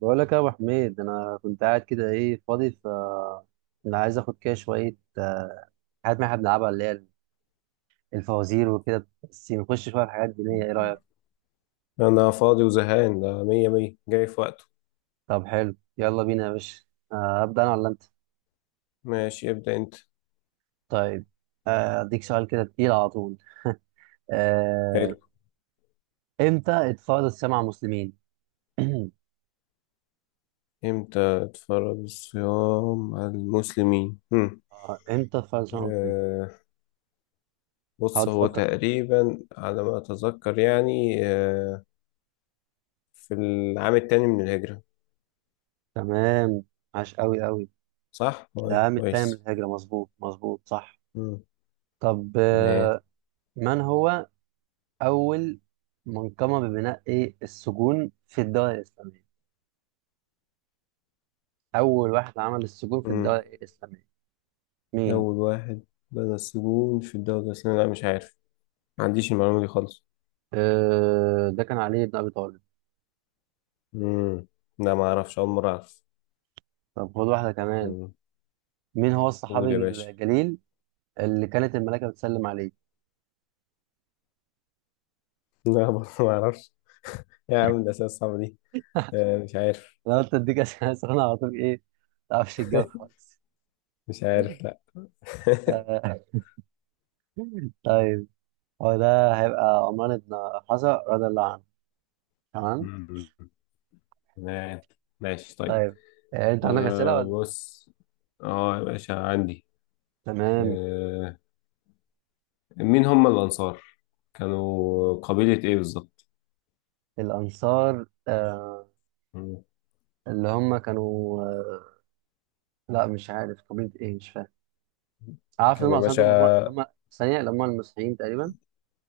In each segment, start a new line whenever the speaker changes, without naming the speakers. بقول لك يا ابو حميد، انا كنت قاعد كده، ايه، فاضي. انا عايز اخد كده شويه، حاجات ما احنا بنلعبها، اللي هي الفوازير وكده، بس نخش شويه في حاجات دينيه. ايه رايك؟
أنا فاضي وزهقان، ده مية مية، جاي في وقته.
طب حلو، يلا بينا يا باشا. ابدا انا ولا انت؟
ماشي، ابدأ أنت.
طيب. اديك سؤال كده تقيل على طول. آه،
حلو.
امتى اتفرض السمع على المسلمين؟
إمتى تفرض الصيام على المسلمين؟ هم.
امتى اتفرض السمع على المسلمين؟
آه
هقعد
بص، هو
افكر فيه.
تقريبا على ما أتذكر، يعني في العام التاني من الهجرة.
تمام. عاش قوي قوي.
صح؟ طيب،
العام التاني من
كويس.
الهجره، مظبوط مظبوط صح.
مم.
طب
ايه.
من هو اول منظمه ببناء إيه؟ السجون في الدوله الاسلاميه. اول واحد عمل السجون في الدوله
مم.
الاسلاميه مين؟
أول واحد بدأ السجون في الدولة الإسلامية، لا مش عارف، ما عنديش المعلومة دي خالص.
أه، ده كان علي بن ابي طالب.
مم. لا، ما أعرفش، أول مرة أعرف.
طب خد واحده كمان.
مم.
مين هو الصحابي
قول يا باشا.
الجليل اللي كانت الملائكه بتسلم عليه؟
لا برضه ما أعرفش. يا عم الأسئلة الصعبة دي مش عارف.
انا قلت اديك اسئله سخنه على طول، ايه، ما تعرفش الجو خالص.
مش عارف، لا.
آه، طيب، هو ده هيبقى عمران بن حسن رضي الله عنه. تمام.
مم. ما- ماشي، طيب.
طيب انت عندك اسئله ولا؟
بص، اه يا باشا عندي.
تمام.
آه مين هم الأنصار؟ كانوا قبيلة إيه بالظبط؟
الانصار، اللي هم كانوا، لا مش عارف قبيلة ايه، مش فاهم. عارف ان
كان
هم
يا
اصلا دول، هم اللي
باشا،
هم ثانية اللي هم المسيحيين تقريبا،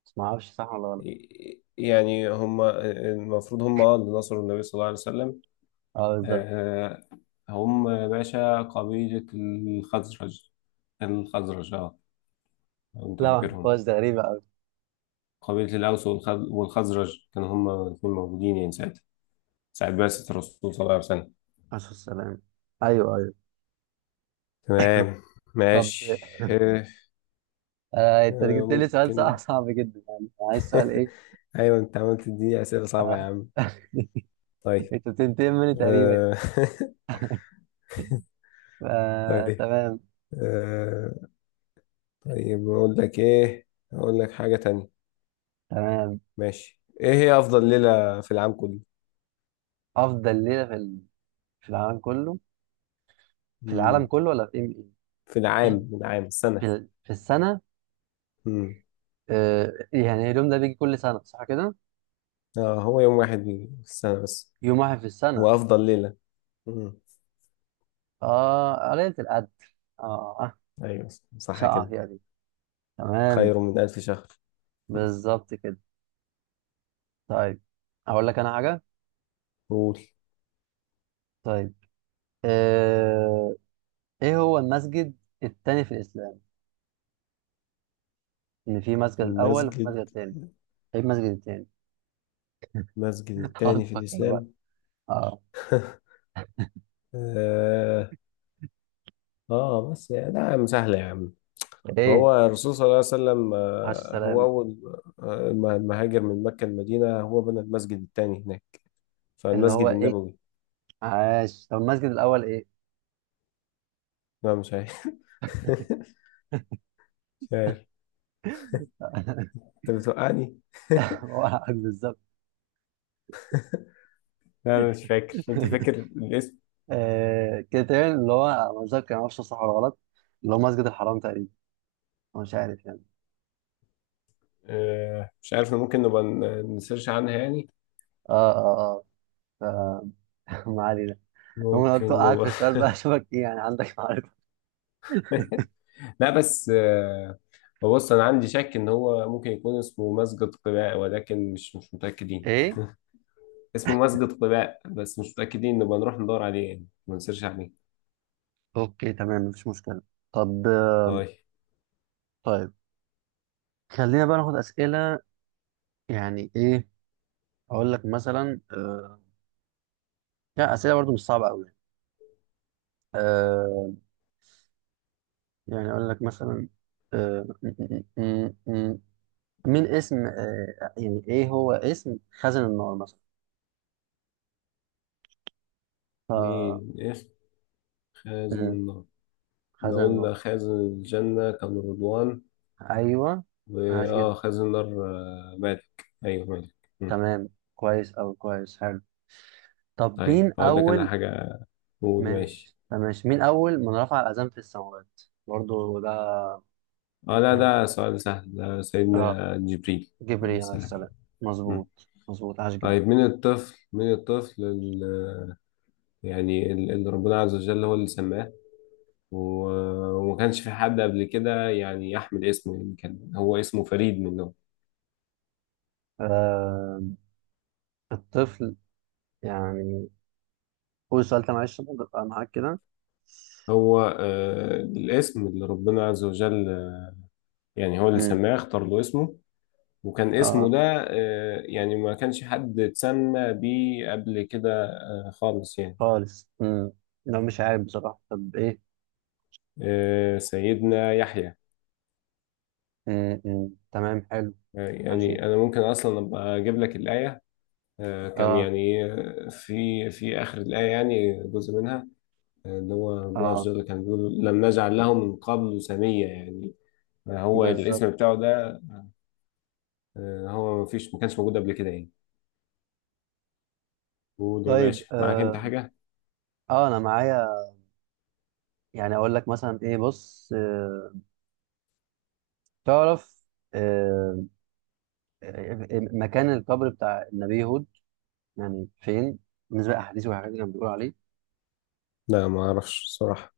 بس ما اعرفش صح ولا غلط.
يعني هم المفروض هم اللي نصروا النبي صلى الله عليه وسلم.
اه بالظبط.
آه، هم يا باشا قبيلة الخزرج، الخزرج. اه، لو انت
لا ما
فاكرهم.
اعرفهاش، ده غريبة قوي.
قبيلة والخزرج كانوا هم الاثنين موجودين، يعني ساعتها ساعة بعثة الرسول صلى الله عليه وسلم.
عليه السلام. ايوه ايوه.
تمام،
طب
ماشي. آه،
انت جبت لي سؤال صعب
ممكن.
صعب جدا يعني. عايز سؤال ايه؟
ايوه، انت عملت دي أسئلة صعبة يا
آه.
عم. طيب
انت بتنتقم مني تقريبا يعني.
آه،
آه،
طيب
تمام
آه، طيب اقول لك ايه، اقول لك حاجة تانية.
تمام.
ماشي، ايه هي افضل ليلة في العام كله؟
افضل ليلة في العالم كله. في العالم
مم.
كله ولا في ايه؟
في العام السنة.
في السنة.
مم.
آه، يعني اليوم ده بيجي كل سنة صح كده.
اه، هو يوم واحد في السنة بس،
يوم واحد في السنة.
هو افضل ليلة. مم.
اه، قرية القدر. اه. آه،
ايوه،
مش
صح
هقع
كده.
فيها دي. تمام.
خير من 1000 شهر.
بالظبط كده. طيب، اقول لك انا حاجة.
قول.
طيب آه، ايه هو المسجد التاني في الاسلام؟ ان في مسجد الاول وفي
المسجد
مسجد التاني. ايه المسجد التاني؟
المسجد
اقعد
التاني في
تفكر بقى.
الاسلام.
اه.
اه. بس يعني لا يا عم، سهلة يا عم. ما
ايه،
هو الرسول صلى الله عليه وسلم
عاش
هو
السلام.
اول ما هاجر من مكة المدينة هو بنى المسجد التاني هناك،
اللي
فالمسجد
هو ايه؟
النبوي.
عاش. طب المسجد الاول ايه؟
لا مش عارف. مش عارف. انت بتوقعني.
هو عاش بالظبط.
لا انا مش فاكر، انت فاكر الاسم؟
كده تاني، اللي هو أنا مش فاكر، ما اعرفش صح ولا غلط. اللي هو مسجد الحرام تقريبا. أنا مش عارف يعني.
مش عارف، ممكن نبقى نسيرش عنها يعني.
اه اه اه، ما علينا. هو انا قلت
ممكن
اوقعك في
نبقى.
السؤال بقى اشوفك ايه يعني، عندك معرفه
لا بس هو بص، انا عندي شك ان هو ممكن يكون اسمه مسجد قباء، ولكن مش متاكدين.
ايه.
اسمه مسجد قباء بس مش متاكدين، نبقى نروح ندور عليه يعني، ما نسيرش عليه.
اوكي تمام، مفيش مشكله. طب.
طيب
طيب، خلينا بقى ناخد اسئله يعني ايه. اقول لك مثلا لا اسئله برضو مش صعبه قوي. آه... يعني اقول لك مثلا. آه... م- م- م- م- مين اسم يعني ايه هو اسم خزن النار مثلا؟ ف
مين اسم خازن
م-
النار؟ لو
خزن النار.
قلنا خازن الجنة كان رضوان،
ايوه، عاش
وآه
جدا.
خازن نار مالك. أيوه، مالك. مم.
تمام، كويس او كويس، حلو. طب
طيب
مين
هقول لك أنا
اول؟
حاجة. قول، ماشي.
ماشي ماشي. مين أول من رفع الأذان في السماوات؟ برضو ده
لا
يعني المفروض.
ده سؤال سهل، ده
اه،
سيدنا جبريل عليه
جبريل عليه
السلام.
السلام.
مم.
مظبوط مظبوط، عاش جدا.
طيب، من الطفل يعني اللي ربنا عز وجل هو اللي سماه، وما كانش في حد قبل كده يعني يحمل اسمه، يعني كان هو اسمه فريد من نوعه.
آه... الطفل يعني. قول السؤال ده معلش عشان أبقى معاك كده.
هو الاسم اللي ربنا عز وجل، يعني هو اللي
مم.
سماه، اختار له اسمه. وكان اسمه
اه،
ده يعني ما كانش حد اتسمى بيه قبل كده خالص يعني.
خالص مم. لو مش عارف بصراحة. طب ايه؟
سيدنا يحيى.
مم. مم. تمام حلو. عاش
يعني
جدا.
أنا ممكن أصلا أبقى أجيب لك الآية. كان
اه،
يعني في آخر الآية، يعني جزء منها. اللي هو ربنا عز
اه
وجل كان بيقول لم نجعل له من قبل سمية يعني هو
بالظبط.
الاسم بتاعه ده هو ما فيش، ما كانش موجود قبل كده يعني. قول يا
طيب
باشا، معاك أنت حاجة؟
أنا معايا. يعني أقول لك مثلا ايه. بص تعرف آه، مكان القبر بتاع النبي هود يعني فين، بالنسبة للأحاديث والحاجات اللي كانوا بيقولوا عليه؟
لا ما أعرفش الصراحة.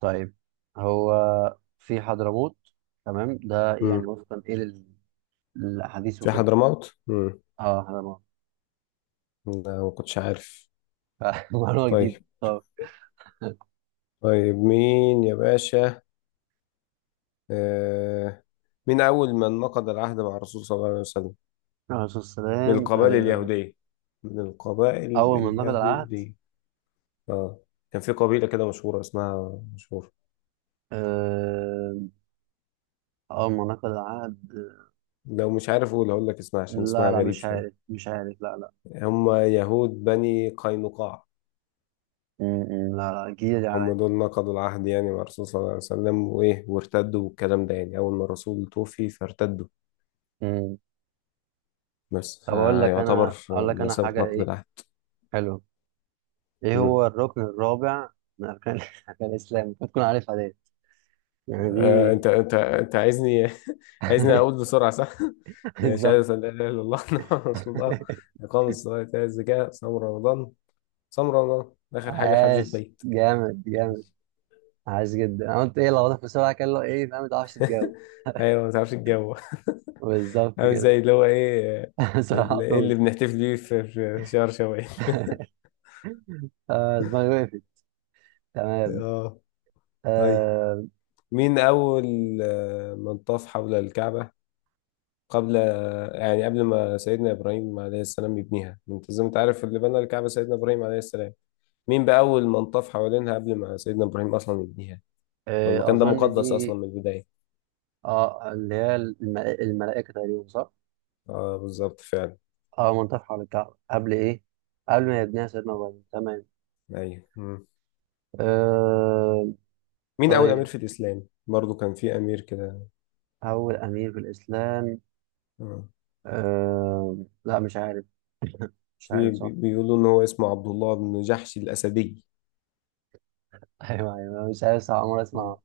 طيب، هو في حضرموت. تمام. ده يعني
مم.
وفقا إيه للأحاديث
في
وكده.
حضرموت؟ مم.
اه، حضرموت.
لا ما كنتش عارف.
معلومة جديدة.
طيب.
طب.
طيب مين يا باشا آه مين أول من نقض العهد مع الرسول صلى الله عليه وسلم؟
الرسول صلى الله عليه
من
وسلم
القبائل اليهودية. من القبائل
أول ما نقض العهد
اليهودية. اه، كان في قبيلة كده مشهورة، اسمها مشهورة.
آه، أول ما نقض العهد
لو مش عارف هقول لك اسمها، عشان
لا
اسمها
لا،
غريب
مش
شوية.
عارف، مش عارف، لا لا.
هم يهود بني قينقاع.
م- م، لا لا، جديدة دي
هم
عليا.
دول نقضوا العهد يعني مع الرسول صلى الله عليه وسلم وإيه، وارتدوا والكلام ده، يعني أول ما الرسول توفي فارتدوا.
م.
بس
طب أقول لك
يعتبر
أنا، أقول لك أنا
بمثابة
حاجة
نقض
إيه
العهد.
حلوة. ايه هو الركن الرابع من اركان اركان الاسلام؟ المفروض تكون عارفها دي، يعني
انت
دي.
انت انت عايزني، عايزني اقول بسرعه، صح؟ يا
بالظبط.
شهادة أن لا إله إلا الله، محمد رسول الله، إقام الصلاة، إيتاء الزكاة، صوم رمضان، آخر حاجة حج
عاش
البيت.
جامد جامد. عاش جدا. انا قلت ايه لو واضح بسرعه كان له ايه فاهم، ما تعرفش تجاوب.
أيوة، ما تعرفش الجو.
بالظبط
عامل
كده.
زي اللي هو إيه،
بسرعه على طول.
اللي بنحتفل بيه في شهر شوال.
دماغي وقفت. تمام.
آه. طيب
آه،
مين أول من طاف حول الكعبة قبل، يعني قبل ما سيدنا إبراهيم عليه السلام يبنيها؟ أنت زي ما أنت عارف، اللي بنى الكعبة سيدنا إبراهيم عليه السلام، مين بقى أول من طاف حوالينها قبل ما سيدنا إبراهيم أصلا يبنيها؟ هو المكان ده
اظن
مقدس أصلا
دي.
من البداية.
اه، اللي هي الملائكه تقريبا صح؟
اه، بالظبط فعلا.
اه، منطقه حول الكعبه قبل ايه؟ قبل ما يبنيها سيدنا ابراهيم. تمام.
أيوه. مم.
آه،
مين أول أمير
طيب،
في الإسلام؟ برضو كان في أمير كده.
أول أمير في الإسلام؟
آه.
أه... لا مش عارف، مش
في
عارف صح.
بيقولوا إن هو اسمه عبد الله بن جحش الأسدي.
أيوه أيوه، مش عارف صح، عمري أسمع.
مم.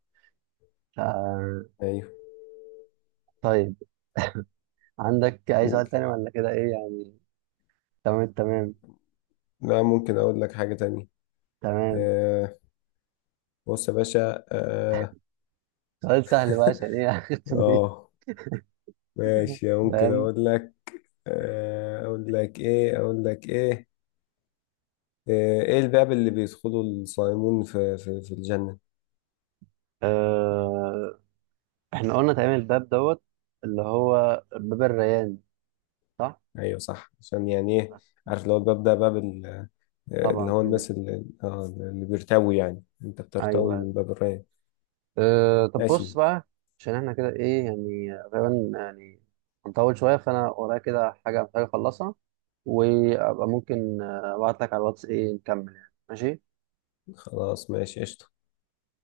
أه...
أيوه.
طيب، عندك أي سؤال
قول.
تاني ولا كده إيه يعني؟ تمام تمام
لا، ممكن أقول لك حاجة تانية.
تمام.
آه. بص يا باشا.
سؤال سهل بقى عشان إيه أختم بيه.
آه ماشي، ممكن
فاهم.
أقول لك. أقول لك إيه. إيه الباب اللي بيدخله الصائمون في الجنة؟
أه... إحنا قلنا تقريبا الباب دوت، اللي هو باب الريان صح؟
ايوه صح، عشان يعني ايه، عارف اللي هو الباب ده باب اللي
طبعا
هو
مم.
الناس اللي بيرتوي، يعني انت بترتوي
أيوه.
من باب الراية.
طب بص
ماشي.
بقى، عشان إحنا كده إيه يعني، غالبا يعني هنطول شوية، فأنا ورايا كده حاجة محتاج أخلصها، وابقى ممكن ابعت لك على الواتس ايه نكمل يعني، ماشي؟
خلاص، ماشي قشطة.